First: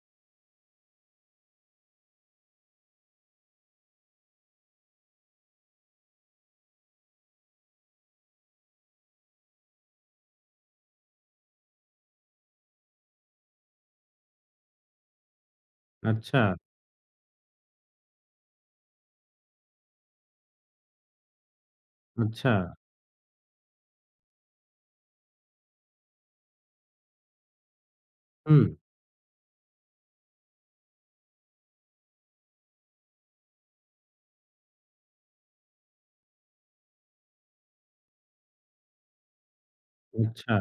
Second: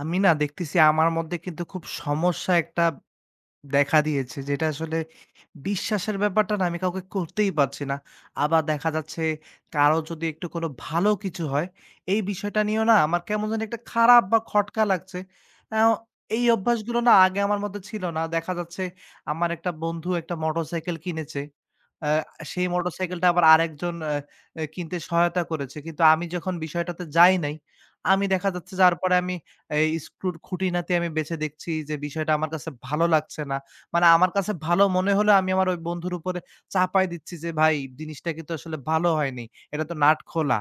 আমি দেখতেছি আমার মধ্যে কিন্তু খুব সমস্যা একটা দেখা দিয়েছে। যেটা আসলে বিশ্বাসের ব্যাপারটা আমি কাউকে করতেই পারছি না। আবার দেখা যাচ্ছে কারো যদি একটু কোনো ভালো কিছু হয়, এই বিষয়টা নিয়েও আমার কেমন জানি একটা খারাপ বা খটকা লাগছে। অ্যাও আচ্ছা, এই অভ্যাসগুলো আগে আমার মধ্যে ছিল না। দেখা যাচ্ছে আমার একটা বন্ধু একটা মোটরসাইকেল কিনেছে। আ আচ্ছা, সেই মোটরসাইকেলটা আবার আরেকজন আ এ কিনতে সহায়তা করেছে। কিন্তু আমি যখন বিষয়টাতে যাই নাই, আমি দেখা হুম, যাচ্ছে যার পরে আমি এই স্ক্রুর খুঁটিনাটি আমি বেছে দেখছি যে বিষয়টা আমার কাছে ভালো লাগছে না। মানে আমার কাছে ভালো মনে হলেও আমি আমার ওই বন্ধুর উপরে চাপায় দিচ্ছি যে, "ভাই জিনিসটা কিন্তু আসলে ভালো হয়নি। এটা তো নাট আচ্ছা, খোলা।"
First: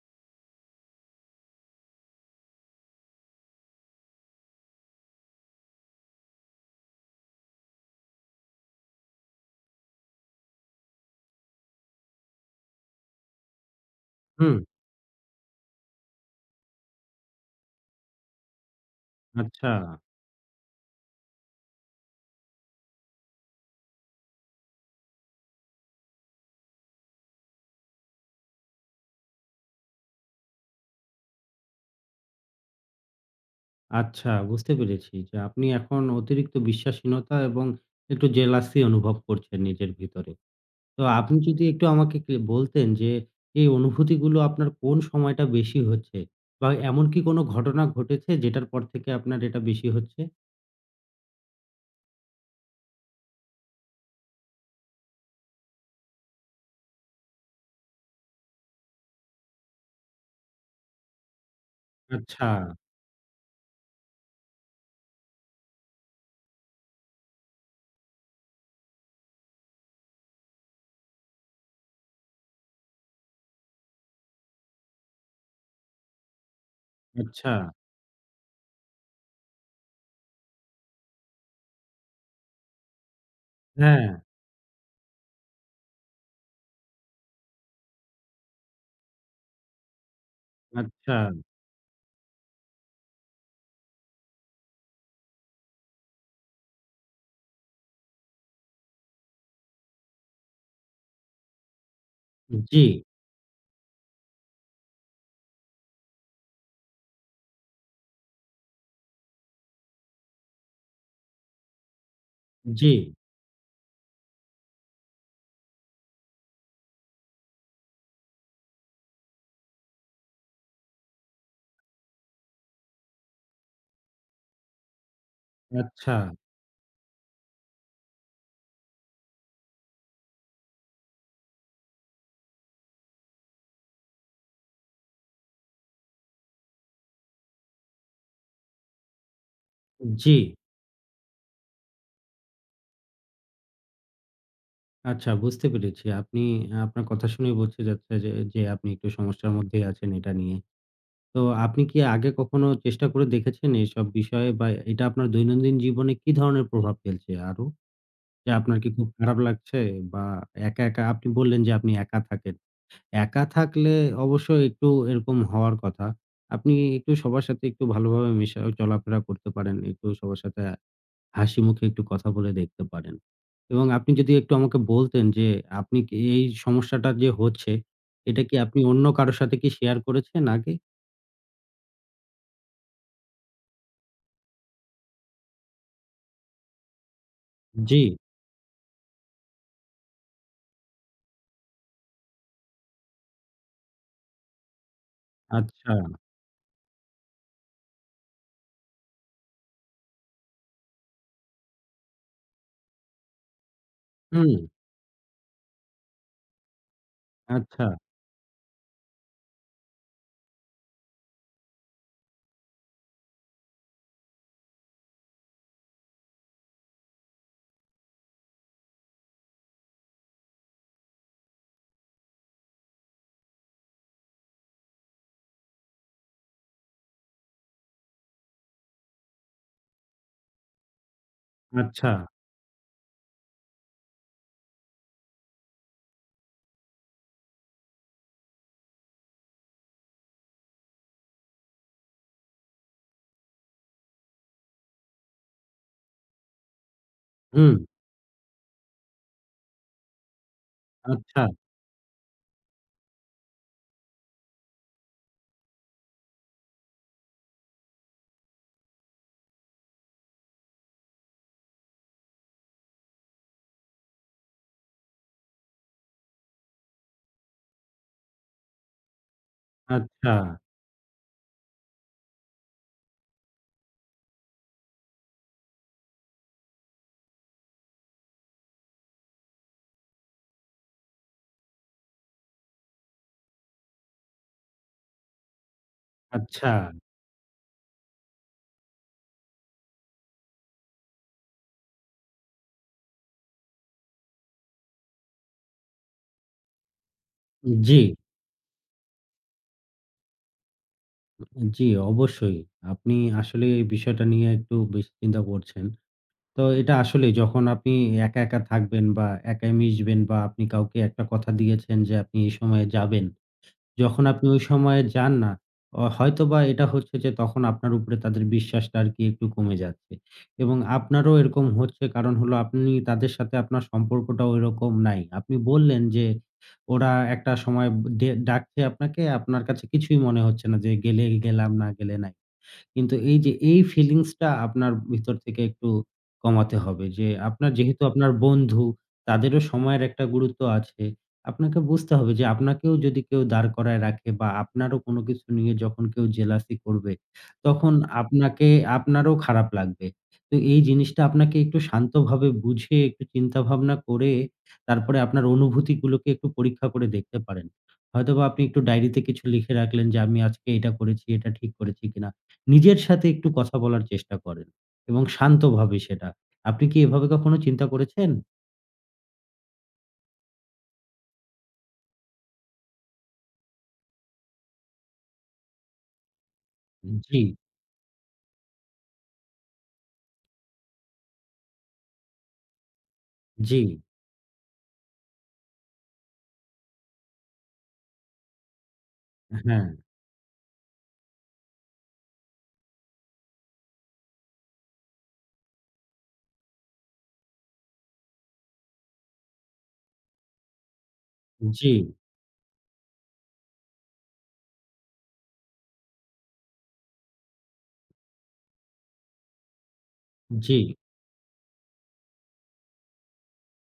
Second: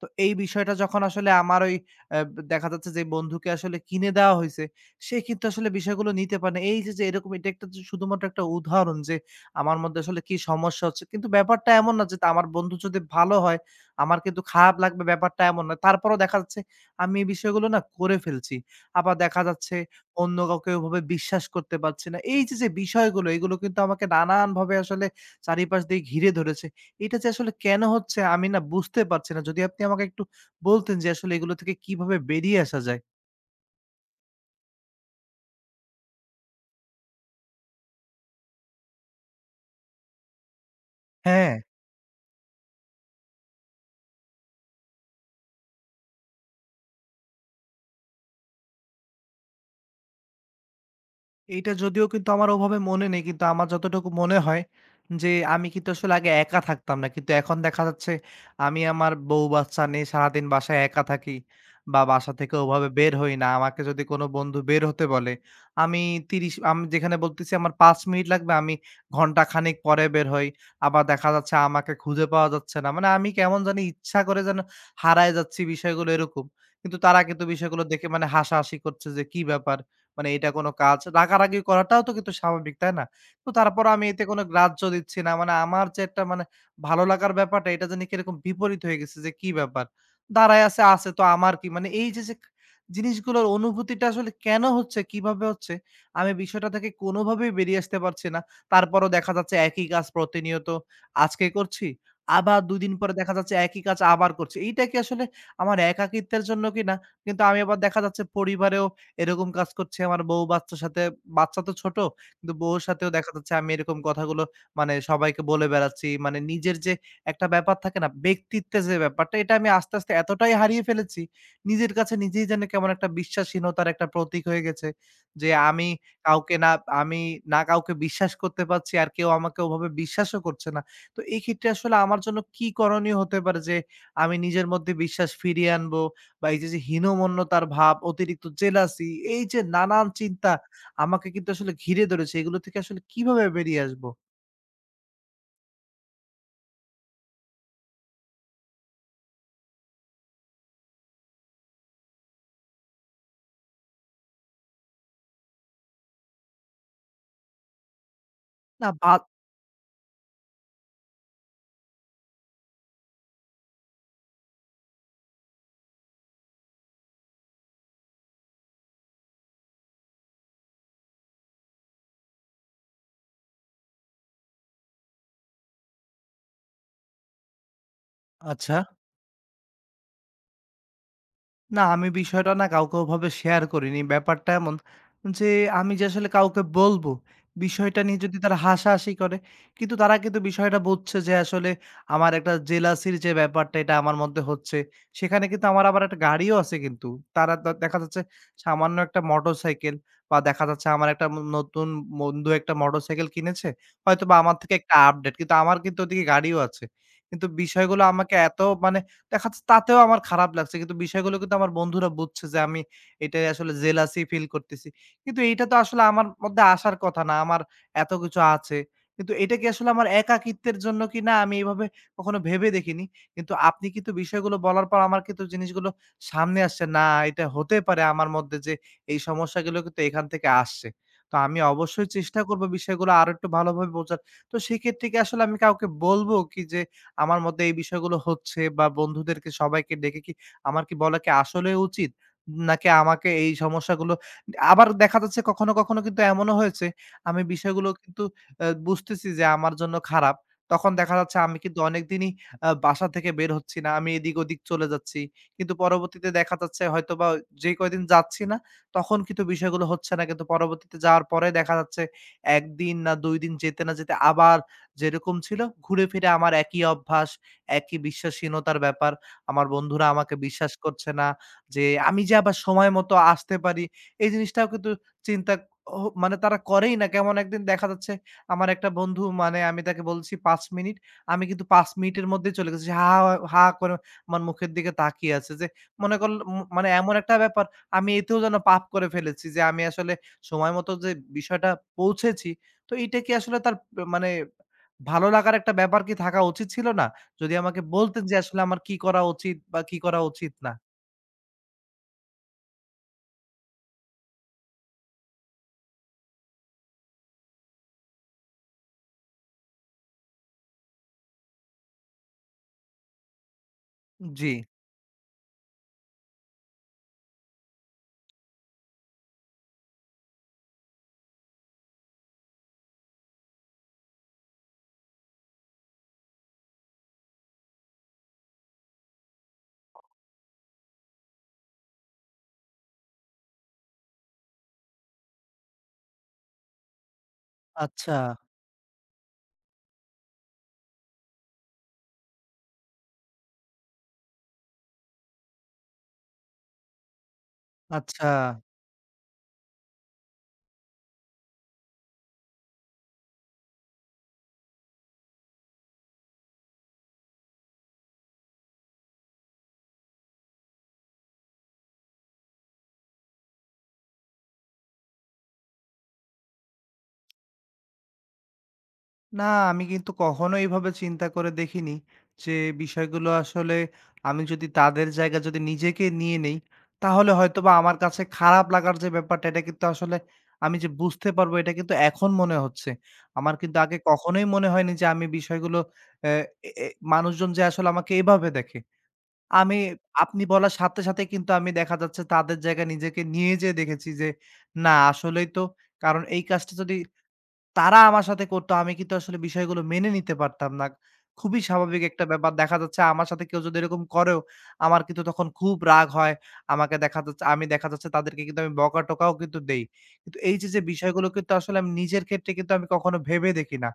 তো এই বিষয়টা যখন আসলে আমার ওই অ্যা দেখা যাচ্ছে যে বন্ধুকে আসলে কিনে দেওয়া হইছে, সে কিন্তু আসলে বিষয়গুলো নিতে পারে না। এই যে, যে এরকম এটা একটা যে শুধুমাত্র একটা উদাহরণ যে আমার মধ্যে আসলে কি সমস্যা হচ্ছে। কিন্তু ব্যাপারটা এমন না যে তা আমার বন্ধু যদি ভালো হয়, আমার কিন্তু হুম, খারাপ লাগবে ব্যাপারটা এমন নয়। তারপরেও দেখা যাচ্ছে আমি এই বিষয়গুলো করে ফেলছি। আবার দেখা আচ্ছা, যাচ্ছে অন্য কাউকে ওভাবে বিশ্বাস করতে পারছি না। বিষয়গুলো এগুলো কিন্তু আমাকে নানানভাবে আসলে চারিপাশ দিয়ে ঘিরে ধরেছে। এটা যে, আসলে কেন হচ্ছে আমি বুঝতে পারছি না। যদি আপনি আমাকে একটু বলতেন যে, আসলে এগুলো থেকে কিভাবে বেরিয়ে আসা যায়? আচ্ছা বুঝতে পেরেছি যে আপনি এখন অতিরিক্ত বিশ্বাসহীনতা এবং একটু জেলাসি অনুভব করছেন নিজের ভিতরে। তো আপনি হ্যাঁ। যদি একটু আমাকে কে বলতেন যে এই অনুভূতিগুলো আপনার কোন সময়টা বেশি হচ্ছে? বা এমন কি কোনো ঘটনা ঘটেছে যেটার পর থেকে আপনার এটা বেশি হচ্ছে? এইটা যদিও কিন্তু আমার ওভাবে মনে নেই। কিন্তু আমার যতটুকু মনে হয় যে, আমি কিন্তু আসলে আগে একা থাকতাম না। কিন্তু এখন দেখা যাচ্ছে আমি আমার বউ বাচ্চা নিয়ে সারাদিন বাসায় একা থাকি বা বাসা আচ্ছা, থেকে ওভাবে বের হই না। আমাকে যদি কোনো বন্ধু বের হতে বলে, আমি আমি যেখানে বলতেছি আমার ৫ মিনিট লাগবে, আমি ঘন্টা খানেক পরে বের হই। আবার দেখা যাচ্ছে আমাকে খুঁজে পাওয়া যাচ্ছে না। মানে আমি কেমন জানি ইচ্ছা করে যেন হারায় যাচ্ছি বিষয়গুলো এরকম। কিন্তু তারা কিন্তু আচ্ছা, বিষয়গুলো দেখে মানে হাসাহাসি করছে যে, "কি ব্যাপার? মানে এটা কোন কাজ। রাগারাগি করাটাও তো কিন্তু স্বাভাবিক, তাই না? তো তারপরও আমি হ্যাঁ, এতে কোনো গ্রাহ্য দিচ্ছি না। আমার যে একটা ভালো লাগার ব্যাপারটা এটা জানি কিরকম বিপরীত হয়ে গেছে যে কি ব্যাপার? দাঁড়ায় আছে, আচ্ছা, তো আমার কি? মানে এই যে, যে জিনিসগুলোর অনুভূতিটা আসলে কেন হচ্ছে, কিভাবে হচ্ছে? আমি বিষয়টা থেকে কোনোভাবেই বেরিয়ে আসতে পারছি না। তারপরও দেখা যাচ্ছে একই কাজ প্রতিনিয়ত আজকে করছি। আবার ২ জি, দিন পরে দেখা যাচ্ছে একই কাজ আবার করছি। এইটা কি আসলে আমার একাকিত্বের জন্য কিনা? কিন্তু আমি আবার দেখা যাচ্ছে পরিবারেও এরকম কাজ করছি আমার বউ বাচ্চার সাথে বাচ্চা তো ছোট, কিন্তু বউর জি, সাথেও দেখা যাচ্ছে আমি এরকম কথাগুলো সবাইকে বলে বেড়াচ্ছি। মানে নিজের যে একটা ব্যাপার থাকে না? ব্যক্তিত্বের যে ব্যাপারটা এটা আমি আস্তে, আস্তে এতটাই হারিয়ে ফেলেছি, নিজের কাছে নিজেই যেন কেমন একটা বিশ্বাসহীনতার একটা প্রতীক হয়ে গেছে। যে আমি আচ্ছা, কাউকে না আমি না কাউকে বিশ্বাস করতে পারছি আর কেউ আমাকে ওভাবে বিশ্বাসও করছে না। তো এই ক্ষেত্রে আসলে আমার জন্য কি করণীয় হতে পারে যে আমি নিজের মধ্যে বিশ্বাস ফিরিয়ে আনবো? বা এই যে, যে হীনমন্যতার ভাব, অতিরিক্ত জেলাসি এই যে নানান জি। চিন্তা আমাকে কিন্তু আসলে ঘিরে ধরেছে। এগুলো থেকে আসলে কিভাবে বেরিয়ে আসবো? আচ্ছা বুঝতে পেরেছি। আপনি আপনার কথা শুনেই বোঝা যাচ্ছে যে আপনি একটু সমস্যার মধ্যেই আছেন এটা নিয়ে। তো আপনি কি আগে কখনো চেষ্টা করে দেখেছেন এইসব বিষয়ে বা এটা আপনার দৈনন্দিন জীবনে কি ধরনের প্রভাব ফেলছে আরো? যে আপনার না কি খুব বাদ খারাপ লাগছে বা একা, একা আপনি বললেন যে আপনি একা থাকেন। একা থাকলে অবশ্যই একটু এরকম হওয়ার কথা। আপনি একটু সবার সাথে একটু ভালোভাবে মেশা চলাফেরা করতে পারেন। একটু সবার সাথে হাসি মুখে একটু কথা বলে দেখতে পারেন। এবং আপনি যদি একটু আমাকে বলতেন যে আপনি কি এই সমস্যাটা যে হচ্ছে, এটা কি আচ্ছা। আপনি অন্য কারো সাথে কি শেয়ার করেছেন আগে? না, আমি বিষয়টা কাউকে ওভাবে শেয়ার করিনি। ব্যাপারটা এমন যে, আমি যে আসলে কাউকে বলব, জি, বিষয়টা নিয়ে যদি তারা হাসাহাসি করে, কিন্তু তারা কিন্তু বিষয়টা বুঝছে যে আসলে আমার একটা জেলাসির যে ব্যাপারটা, এটা আমার মধ্যে হচ্ছে। সেখানে কিন্তু আমার আচ্ছা। আবার একটা গাড়িও আছে কিন্তু। তারা দ দেখা যাচ্ছে সামান্য একটা মোটরসাইকেল বা দেখা যাচ্ছে আমার একটা নতুন বন্ধু একটা মোটরসাইকেল কিনেছে। হয়তোবা হুম, আমার থেকে একটা আপডেট। কিন্তু আমার কিন্তু ওদিকে গাড়িও আছে। কিন্তু আচ্ছা, বিষয়গুলো আমাকে এত মানে দেখা যাচ্ছে তাতেও আমার খারাপ লাগছে। কিন্তু বিষয়গুলো কিন্তু আমার বন্ধুরা বুঝছে যে আমি এটাই আসলে জেলাসি ফিল করতেছি। কিন্তু এইটা তো আসলে আমার মধ্যে আসার কথা না। আমার এত কিছু আছে। কিন্তু এটা কি আসলে আমার একাকিত্বের জন্য কি না আমি এভাবে কখনো ভেবে দেখিনি। কিন্তু আপনি কিন্তু বিষয়গুলো বলার পর আমার কিন্তু জিনিসগুলো সামনে আসছে। না এটা হতে পারে আমার মধ্যে যে এই সমস্যাগুলো কিন্তু এখান থেকে আসছে। তো আমি অবশ্যই আচ্ছা, চেষ্টা করব বিষয়গুলো আরো একটু ভালোভাবে বোঝার। তো সেক্ষেত্রে কি আসলে আমি কাউকে বলব কি যে আমার মধ্যে এই বিষয়গুলো হচ্ছে বা বন্ধুদেরকে সবাইকে ডেকে কি আমার কি বলা কি আসলে উচিত? নাকি আমাকে এই সমস্যাগুলো আবার দেখা যাচ্ছে কখনো, কিন্তু এমনও হয়েছে আমি হুম, বিষয়গুলো কিন্তু বুঝতেছি যে আমার জন্য খারাপ। তখন দেখা যাচ্ছে আচ্ছা, আমি কিন্তু অনেকদিনই বাসা থেকে বের হচ্ছি না। আমি এদিক-ওদিক চলে যাচ্ছি। কিন্তু পরবর্তীতে দেখা যাচ্ছে হয়তোবা যে কয়দিন যাচ্ছি না তখন কিন্তু বিষয়গুলো হচ্ছে না। কিন্তু পরবর্তীতে যাওয়ার পরে দেখা যাচ্ছে ১ দিন না ২ দিন যেতে না যেতে আবার যেরকম ছিল ঘুরে ফিরে আমার একই অভ্যাস, একই বিশ্বাসহীনতার ব্যাপার। আমার বন্ধুরা আচ্ছা, আমাকে বিশ্বাস করছে না। যে আমি যে আবার সময় মতো আসতে পারি, এই জিনিসটাও কিন্তু চিন্তা মানে তারা করেই না। কেমন একদিন দেখা যাচ্ছে আমার একটা বন্ধু মানে আমি তাকে বলছি ৫ মিনিট, আমি কিন্তু ৫ মিনিটের মধ্যেই চলে গেছি। সে হা, হা, হা করে আমার মুখের দিকে তাকিয়ে আছে যে মনে করল আচ্ছা। মানে এমন একটা ব্যাপার আমি এতেও যেন পাপ করে ফেলেছি যে আমি আসলে সময় মতো যে বিষয়টা পৌঁছেছি, তো এইটা কি আসলে তার মানে ভালো লাগার একটা ব্যাপার কি থাকা উচিত ছিল না? যদি আমাকে জি, বলতেন যে আসলে আমার কি করা উচিত বা কি করা উচিত না? জি, অবশ্যই। আপনি আসলে এই বিষয়টা নিয়ে একটু বেশি চিন্তা করছেন। তো এটা আসলেই যখন আপনি একা, একা থাকবেন বা একাই মিশবেন বা আপনি কাউকে একটা কথা দিয়েছেন যে আপনি এই সময়ে যাবেন। যখন আপনি জি। ওই সময়ে যান না, হয়তোবা এটা হচ্ছে যে তখন আপনার উপরে তাদের বিশ্বাসটা আরকি একটু কমে যাচ্ছে। এবং আপনারও এরকম হচ্ছে কারণ হলো আপনি তাদের সাথে আপনার সম্পর্কটা ওইরকম নাই। আপনি বললেন যে ওরা একটা সময় ডাকছে আপনাকে, আপনার কাছে কিছুই মনে হচ্ছে না যে গেলে গেলাম, না গেলে নাই। কিন্তু এই যে এই ফিলিংসটা আপনার ভিতর থেকে একটু কমাতে হবে যে আপনার যেহেতু আচ্ছা, আপনার বন্ধু, তাদেরও সময়ের একটা গুরুত্ব আছে। আপনাকে বুঝতে হবে যে আপনাকেও যদি কেউ দাঁড় করায় রাখে বা আপনারও কোনো কিছু নিয়ে যখন কেউ জেলাসি করবে, তখন আচ্ছা। আপনাকে আপনারও খারাপ লাগবে। তো এই জিনিসটা আপনাকে একটু শান্তভাবে বুঝে একটু চিন্তা ভাবনা করে তারপরে আপনার অনুভূতিগুলোকে একটু পরীক্ষা করে দেখতে পারেন। হয়তোবা আপনি একটু ডায়েরিতে কিছু লিখে রাখলেন যে আমি আজকে এটা করেছি, এটা ঠিক করেছি কিনা। নিজের সাথে একটু কথা বলার চেষ্টা করেন এবং শান্তভাবে সেটা। আপনি কি এভাবে কখনো চিন্তা করেছেন? না আমি কিন্তু কখনো এইভাবে চিন্তা করে দেখিনি যে বিষয়গুলো আসলে আমি যদি তাদের জায়গা যদি নিজেকে নিয়ে নেই, তাহলে জি, হয়তোবা আমার কাছে খারাপ লাগার যে ব্যাপারটা এটা কিন্তু আসলে আমি যে বুঝতে পারবো এটা কিন্তু এখন মনে হচ্ছে। আমার কিন্তু জি, আগে কখনোই মনে হয়নি যে আমি বিষয়গুলো অ্যা এ এ মানুষজন যে আসলে আমাকে এভাবে দেখে। আমি হ্যাঁ, আপনি বলার সাথে, কিন্তু আমি দেখা যাচ্ছে তাদের জায়গায় নিজেকে নিয়ে যেয়ে দেখেছি যে, না আসলেই তো কারণ এই কাজটা যদি তারা আমার সাথে করতো আমি কিন্তু আসলে বিষয়গুলো মেনে নিতে পারতাম না। খুবই জি, স্বাভাবিক একটা ব্যাপার। দেখা যাচ্ছে আমার সাথে কেউ যদি এরকম করেও আমার কিন্তু তখন খুব রাগ হয়। আমাকে দেখা যাচ্ছে তাদেরকে কিন্তু আমি বকা-টোকাও কিন্তু দেই। কিন্তু এই যে, জি, যে বিষয়গুলো কিন্তু আসলে আমি নিজের ক্ষেত্রে কিন্তু আমি কখনো ভেবে দেখি না।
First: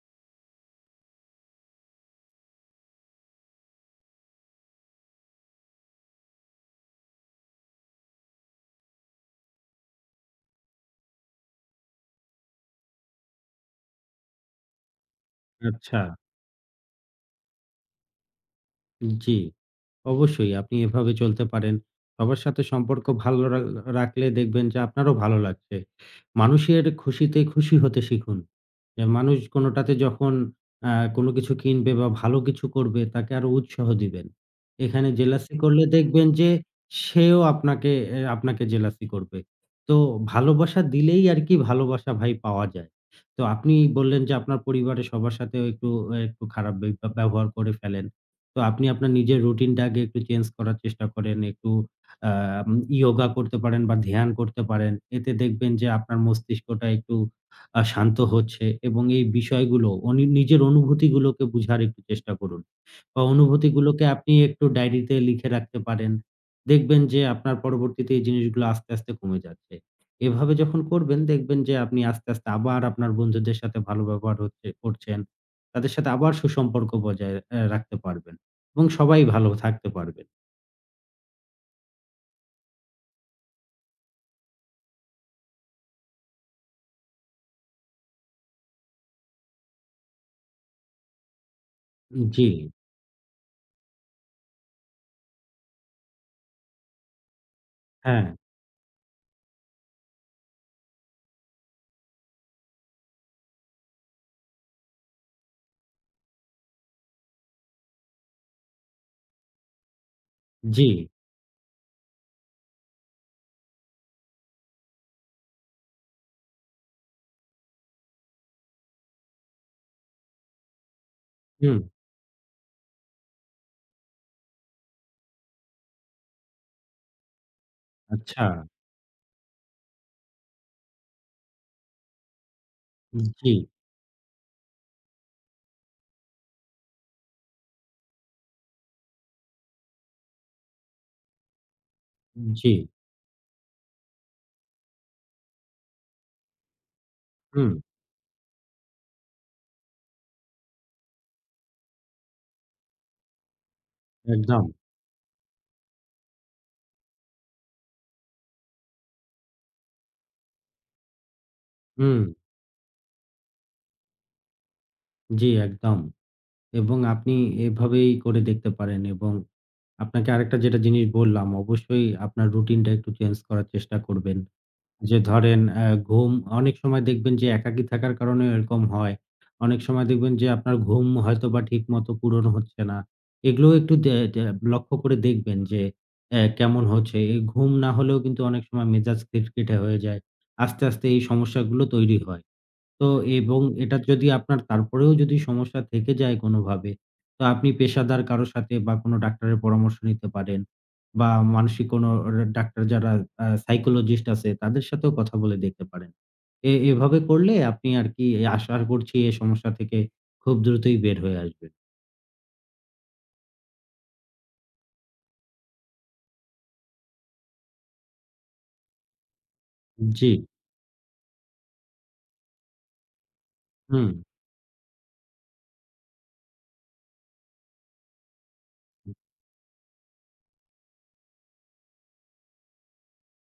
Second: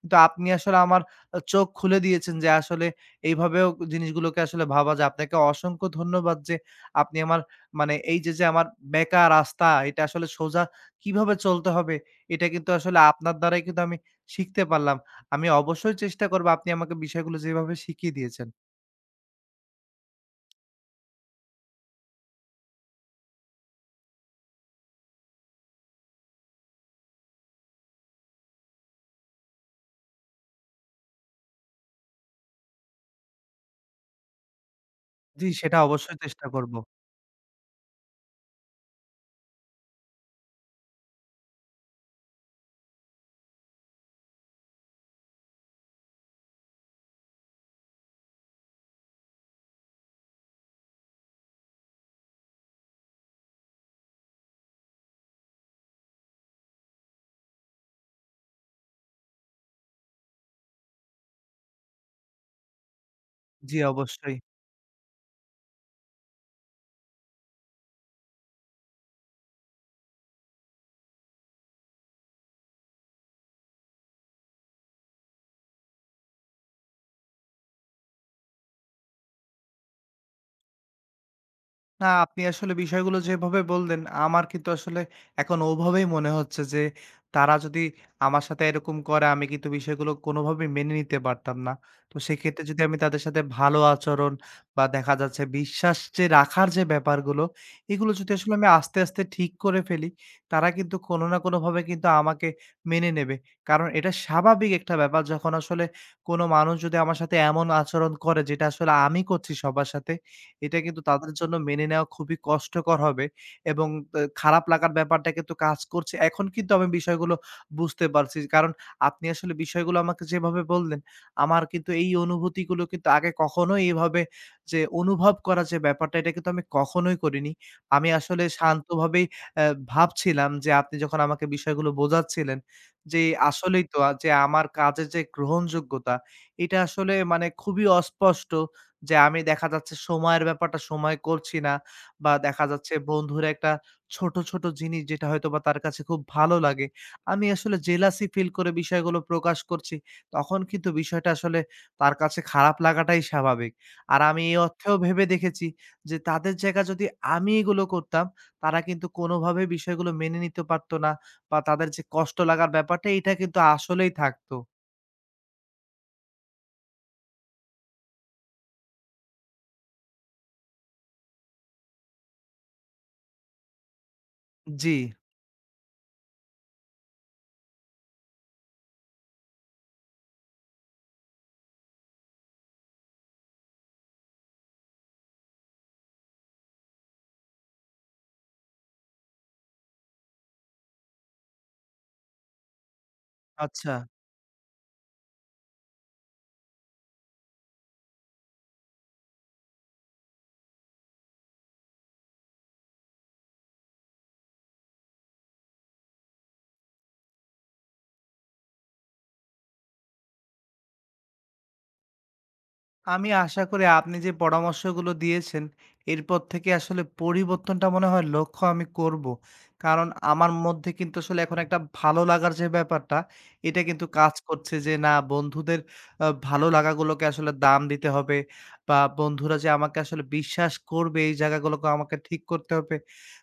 কিন্তু আপনি আসলে আমার চোখ খুলে দিয়েছেন যে আসলে এইভাবেও জিনিসগুলোকে আসলে ভাবা যায়। আপনাকে অসংখ্য ধন্যবাদ যে আপনি আমার মানে এই যে, যে আমার বেঁকা রাস্তা এটা আসলে সোজা কিভাবে চলতে হবে এটা কিন্তু আসলে আপনার দ্বারাই কিন্তু আমি শিখতে পারলাম। আমি অবশ্যই আচ্ছা, চেষ্টা করব আপনি আমাকে বিষয়গুলো যেভাবে শিখিয়ে দিয়েছেন। জি। অবশ্যই আপনি এভাবে চলতে পারেন। সবার সাথে সম্পর্ক ভালো রাখলে দেখবেন যে আপনারও ভালো লাগছে। মানুষের খুশিতে খুশি হতে শিখুন। যে মানুষ কোনোটাতে যখন কোনো কিছু কিনবে বা ভালো কিছু করবে তাকে আরো উৎসাহ দিবেন। এখানে জি, জেলাসি সেটা করলে অবশ্যই দেখবেন চেষ্টা যে করব। সেও আপনাকে এ আপনাকে জেলাসি করবে। তো ভালোবাসা দিলেই আরকি ভালোবাসা ভাই পাওয়া যায়। তো আপনি বললেন যে আপনার পরিবারের সবার সাথেও একটু, একটু খারাপ ব্যবহার করে ফেলেন। তো আপনি আপনার নিজের রুটিনটাকে একটু চেঞ্জ করার চেষ্টা করেন। একটু আম ইয়োগা করতে পারেন বা ধ্যান করতে পারেন। এতে দেখবেন যে আপনার মস্তিষ্কটা একটু শান্ত হচ্ছে এবং এই বিষয়গুলো নিজের অনুভূতিগুলোকে বুঝার একটু চেষ্টা করুন। বা জি, অনুভূতিগুলোকে আপনি অবশ্যই। একটু ডায়েরিতে লিখে রাখতে পারেন। দেখবেন যে আপনার পরবর্তীতে এই জিনিসগুলো আস্তে, আস্তে কমে যাচ্ছে। এভাবে যখন করবেন দেখবেন যে আপনি আস্তে, আস্তে আবার আপনার বন্ধুদের সাথে ভালো ব্যবহার হচ্ছে করছেন। তাদের সাথে আবার সুসম্পর্ক বজায় রাখতে পারবেন। এবং সবাই ভালো থাকতে পারবেন। না, আপনি আসলে বিষয়গুলো যেভাবে বললেন, আমার কিন্তু আসলে এখন ওভাবেই মনে হচ্ছে যে, তারা যদি আমার সাথে এরকম করে, আমি কিন্তু বিষয়গুলো কোনোভাবেই মেনে নিতে পারতাম না। তো জি, সেক্ষেত্রে যদি আমি তাদের সাথে ভালো আচরণ বা দেখা যাচ্ছে বিশ্বাস যে রাখার যে ব্যাপারগুলো, এগুলো হ্যাঁ, যদি আসলে আমি আস্তে, আস্তে ঠিক করে ফেলি, তারা কিন্তু কোনো না কোনোভাবে কিন্তু আমাকে মেনে নেবে। কারণ এটা স্বাভাবিক একটা ব্যাপার যখন আসলে কোনো মানুষ যদি আমার সাথে এমন আচরণ করে, যেটা আসলে আমি করছি সবার সাথে, এটা জি, কিন্তু তাদের জন্য মেনে নেওয়া খুবই কষ্টকর হবে এবং খারাপ লাগার ব্যাপারটা কিন্তু কাজ করছে। এখন কিন্তু আমি বিষয়গুলো বুঝতে পারছি। কারণ আপনি আসলে বিষয়গুলো আমাকে যেভাবে বললেন, আমার হুম, কিন্তু এই অনুভূতিগুলো কিন্তু আগে কখনোই এভাবে যে অনুভব করার যে ব্যাপারটা, এটা কিন্তু আমি কখনোই করিনি। আমি আসলে আচ্ছা, শান্তভাবেই অ্যা ভাবছিলাম যে আপনি যখন আমাকে বিষয়গুলো বোঝাচ্ছিলেন যে জি, আসলেই তো যে আমার কাজের যে গ্রহণযোগ্যতা, এটা আসলে মানে খুবই অস্পষ্ট। যে আমি দেখা যাচ্ছে সময়ের ব্যাপারটা সময় করছি না বা দেখা জি, যাচ্ছে বন্ধুর একটা ছোট, ছোট জিনিস যেটা হয়তোবা তার কাছে খুব ভালো লাগে। আমি হুম, আসলে জেলাসি ফিল করে বিষয়গুলো প্রকাশ করছি। তখন কিন্তু বিষয়টা আসলে তার কাছে খারাপ লাগাটাই স্বাভাবিক। আর আমি এই একদম, অর্থেও ভেবে দেখেছি যে তাদের জায়গা যদি আমি এগুলো করতাম, তারা কিন্তু কোনোভাবেই বিষয়গুলো মেনে নিতে পারত না বা তাদের যে হুম, কষ্ট লাগার ব্যাপারটা এটা কিন্তু আসলেই থাকতো। জি, একদম। এবং আপনি এভাবেই করে দেখতে পারেন এবং আপনাকে আরেকটা যেটা জিনিস বললাম অবশ্যই আপনার রুটিনটা একটু চেঞ্জ করার চেষ্টা করবেন। জি, যে ধরেন ঘুম অনেক সময় দেখবেন যে একাকী থাকার কারণেও এরকম হয়। অনেক সময় দেখবেন যে আপনার ঘুম হয়তোবা ঠিকমতো পূরণ হচ্ছে না। এগুলোও একটু দে দে লক্ষ্য করে দেখবেন যে কেমন হচ্ছে। এই ঘুম না হলেও কিন্তু অনেক সময় মেজাজ খিটখিটে হয়ে যায়। আস্তে, আস্তে এই সমস্যাগুলো তৈরি হয়। তো এবং আচ্ছা। এটা যদি আপনার তারপরেও যদি সমস্যা থেকে যায় কোনোভাবে, তো আপনি পেশাদার কারো সাথে বা কোনো ডাক্তারের পরামর্শ নিতে পারেন বা মানসিক কোনো ডাক্তার যারা সাইকোলজিস্ট আছে তাদের সাথেও কথা বলে দেখতে পারেন। এভাবে করলে আপনি আরকি আশা করছি এই সমস্যা থেকে খুব দ্রুতই বের হয়ে আসবেন। আমি আশা করি আপনি যে পরামর্শগুলো দিয়েছেন, এরপর থেকে আসলে পরিবর্তনটা মনে হয় লক্ষ্য আমি করব। কারণ জি, আমার মধ্যে কিন্তু আসলে এখন একটা ভালো লাগার যে ব্যাপারটা, এটা কিন্তু হুম, কাজ করছে যে না বন্ধুদের ভালো লাগাগুলোকে আসলে দাম দিতে হবে বা বন্ধুরা যে আমাকে আসলে বিশ্বাস করবে এই জায়গাগুলোকে আমাকে ঠিক করতে হবে।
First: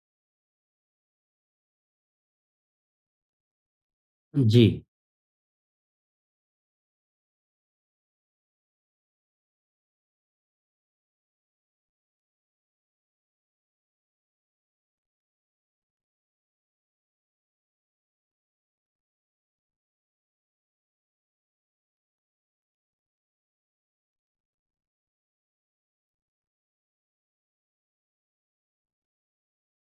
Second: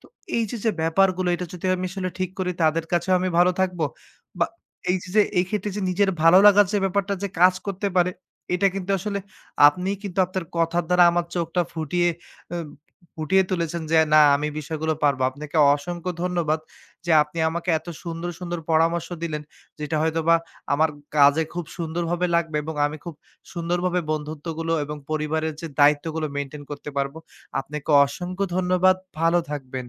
তো এই যে, যে ব্যাপারগুলো এটা যদি আমি আসলে ঠিক করি তাদের কাছেও আমি ভালো থাকবো বা জি। এই ক্ষেত্রে যে নিজের ভালো লাগার যে ব্যাপারটা যে কাজ করতে পারে, এটা কিন্তু আসলে আপনি কিন্তু আপনার কথার দ্বারা আমার চোখটা অ্যা ফুটিয়ে তুলেছেন যে না আমি বিষয়গুলো পারবো। আপনাকে অসংখ্য ধন্যবাদ যে আপনি আমাকে এত সুন্দর, সুন্দর পরামর্শ দিলেন যেটা হয়তোবা আমার কাজে খুব সুন্দরভাবে লাগবে এবং আমি খুব সুন্দরভাবে বন্ধুত্বগুলো এবং পরিবারের যে দায়িত্বগুলো মেইনটেইন করতে পারবো। আপনাকে অসংখ্য ধন্যবাদ। ভালো থাকবেন।